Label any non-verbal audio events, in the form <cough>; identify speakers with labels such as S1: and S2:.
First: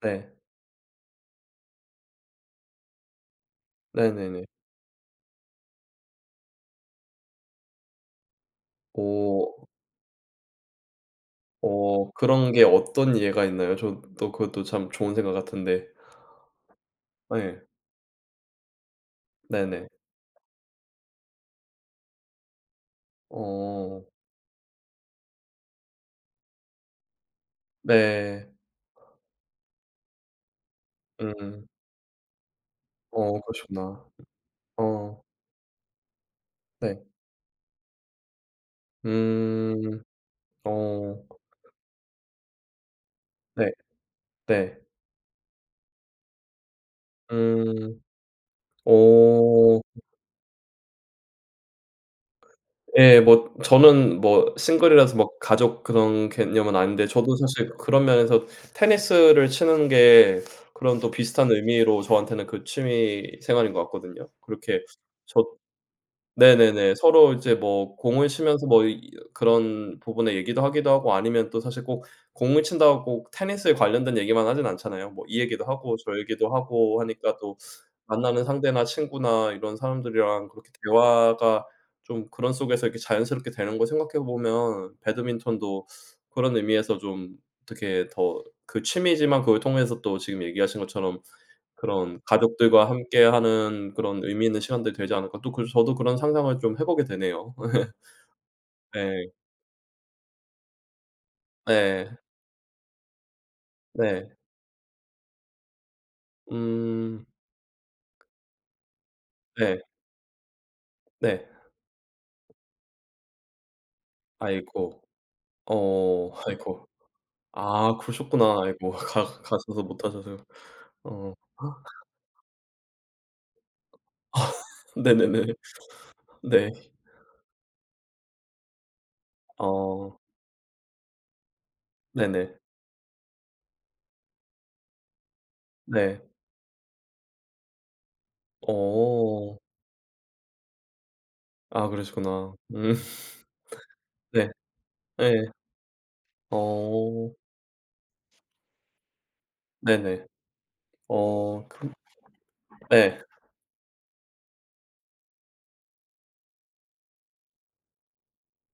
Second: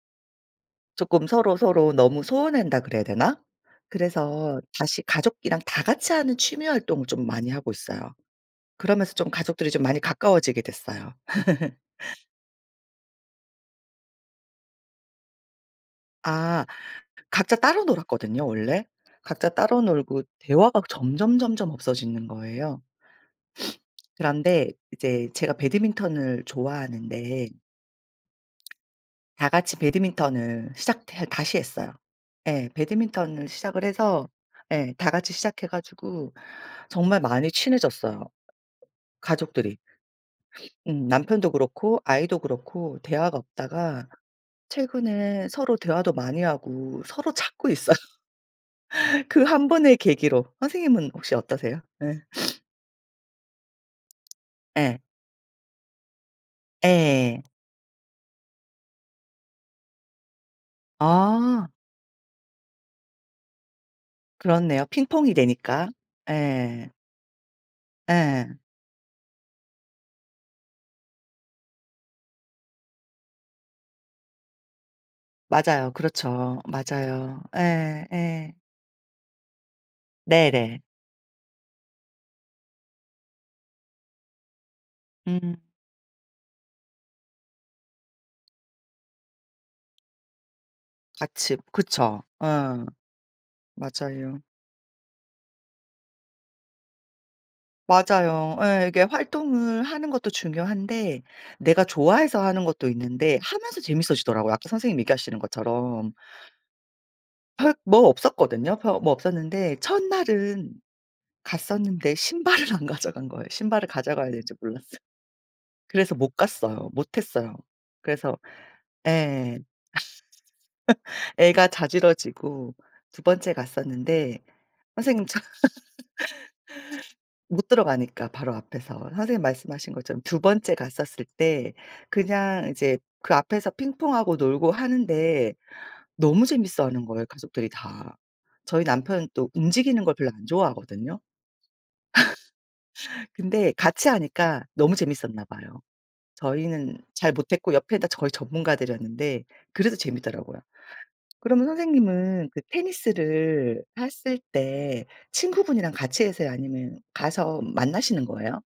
S1: 네.
S2: 쪼끔 서로서로 너무 소원한다 그래야 되나?
S1: 네네네.
S2: 그래서 다시 가족이랑 다 같이 하는 취미활동을 좀 많이 하고 있어요. 그러면서 좀
S1: 어.
S2: 가족들이 좀 많이 가까워지게 됐어요.
S1: 어.
S2: <laughs>
S1: 그런 게 어떤 예가 있나요? 저 또 그것도 참 좋은 생각 같은데.
S2: 아. 각자
S1: 예.
S2: 따로 놀았거든요 원래. 각자 따로
S1: 네네.
S2: 놀고 대화가 점점점점 없어지는 거예요. <sniffs>
S1: 어.
S2: 그런데 이제 제가 배드민턴을 좋아하는데
S1: 네.
S2: 다같이 배드민턴을 시작해 다시
S1: 음.
S2: 했어요. 예.
S1: 어
S2: 배드민턴을 시작을
S1: 그러셨구나.
S2: 해서 예
S1: 어.
S2: 다같이 시작해 가지고
S1: 네.
S2: 정말 많이 친해졌어요 가족들이.
S1: 음.
S2: <sniffs> 음.
S1: 어.
S2: 남편도 그렇고 아이도 그렇고 대화가
S1: 네.
S2: 없다가
S1: 네.
S2: 최근에 서로 대화도 많이 하고 서로 찾고 있어요
S1: 음.
S2: 그 한
S1: 어.
S2: 번의 계기로. 선생님은 혹시 어떠세요? 예. <sniffs>
S1: 예. 뭐 저는 뭐
S2: 예.
S1: 싱글이라서 뭐 가족 그런 개념은 아닌데 저도
S2: 예예.
S1: 사실 그런 면에서 테니스를 치는 게 그런 또 비슷한
S2: 아.
S1: 의미로 저한테는 그 취미 생활인 것 같거든요. 그렇게
S2: 그렇네요. 핑퐁이
S1: 저
S2: 되니까. 예.
S1: 네네네 서로 이제 뭐 공을
S2: 예.
S1: 치면서 뭐 이 그런 부분의 얘기도 하기도 하고 아니면 또 사실 꼭 공을 친다고 테니스에 관련된 얘기만 하진 않잖아요. 뭐 이 얘기도
S2: 맞아요.
S1: 하고 저 얘기도
S2: 그렇죠.
S1: 하고 하니까
S2: 맞아요.
S1: 또
S2: 예.
S1: 만나는
S2: 예.
S1: 상대나 친구나 이런 사람들이랑 그렇게
S2: 네네.
S1: 대화가 좀 그런 속에서 이렇게 자연스럽게 되는 거 생각해 보면
S2: 음.
S1: 배드민턴도 그런 의미에서 좀 어떻게 더 그 취미지만 그걸 통해서 또 지금 얘기하신 것처럼
S2: 아침.
S1: 그런
S2: 그쵸. 어.
S1: '가족들과 함께하는 그런
S2: 맞아요.
S1: 의미있는 시간들이 되지 않을까.' 또 그래서 저도 그런 상상을 좀 해 보게 되네요. <laughs>
S2: 맞아요. 예 이게
S1: 네.
S2: 활동을 하는 것도 중요한데 내가
S1: 네.
S2: 좋아해서 하는 것도 있는데 하면서
S1: 네.
S2: 재밌어지더라고요 아까 선생님 얘기하시는 것처럼.
S1: 음.
S2: 별 뭐 없었거든요. 별 뭐 없었는데
S1: 네.
S2: 첫날은
S1: 네.
S2: 갔었는데 신발을 안 가져간 거예요. 신발을 가져가야 되는지 몰랐어요.
S1: 아이고.
S2: 그래서
S1: 어.
S2: 못
S1: 아이고.
S2: 갔어요. 못 했어요.
S1: 아
S2: 그래서
S1: 그러셨구나. 아이고 가
S2: 예
S1: 가셔서 못 하셔서. 어.
S2: <laughs> 애가
S1: <gasps>
S2: 자지러지고 2번째 갔었는데
S1: <laughs>
S2: 선생님 처
S1: 네네네. 네.
S2: <laughs> 못 들어가니까 바로 앞에서 선생님이 말씀하신
S1: 어.
S2: 것처럼. 2번째 갔었을 때
S1: 네네.
S2: 그냥 이제 그 앞에서 핑퐁하고 놀고 하는데
S1: 네.
S2: 너무 재밌어하는 거예요 가족들이 다. 저희 남편도
S1: 어.
S2: 움직이는 걸 별로 안 좋아하거든요.
S1: 아 그러시구나. 음.
S2: <laughs> 근데 같이
S1: 네.
S2: 하니까 너무 재밌었나
S1: 예.
S2: 봐요. 저희는
S1: 어.
S2: 잘 못했고 옆에 다 거의 전문가들이였는데 그래도
S1: 네네.
S2: 재밌더라고요.
S1: 어.
S2: 그러면
S1: 그러
S2: 선생님은 그
S1: 예.
S2: 테니스를 했을 때 친구분이랑 같이 하세요? 아니면 가서 만나시는 거에요?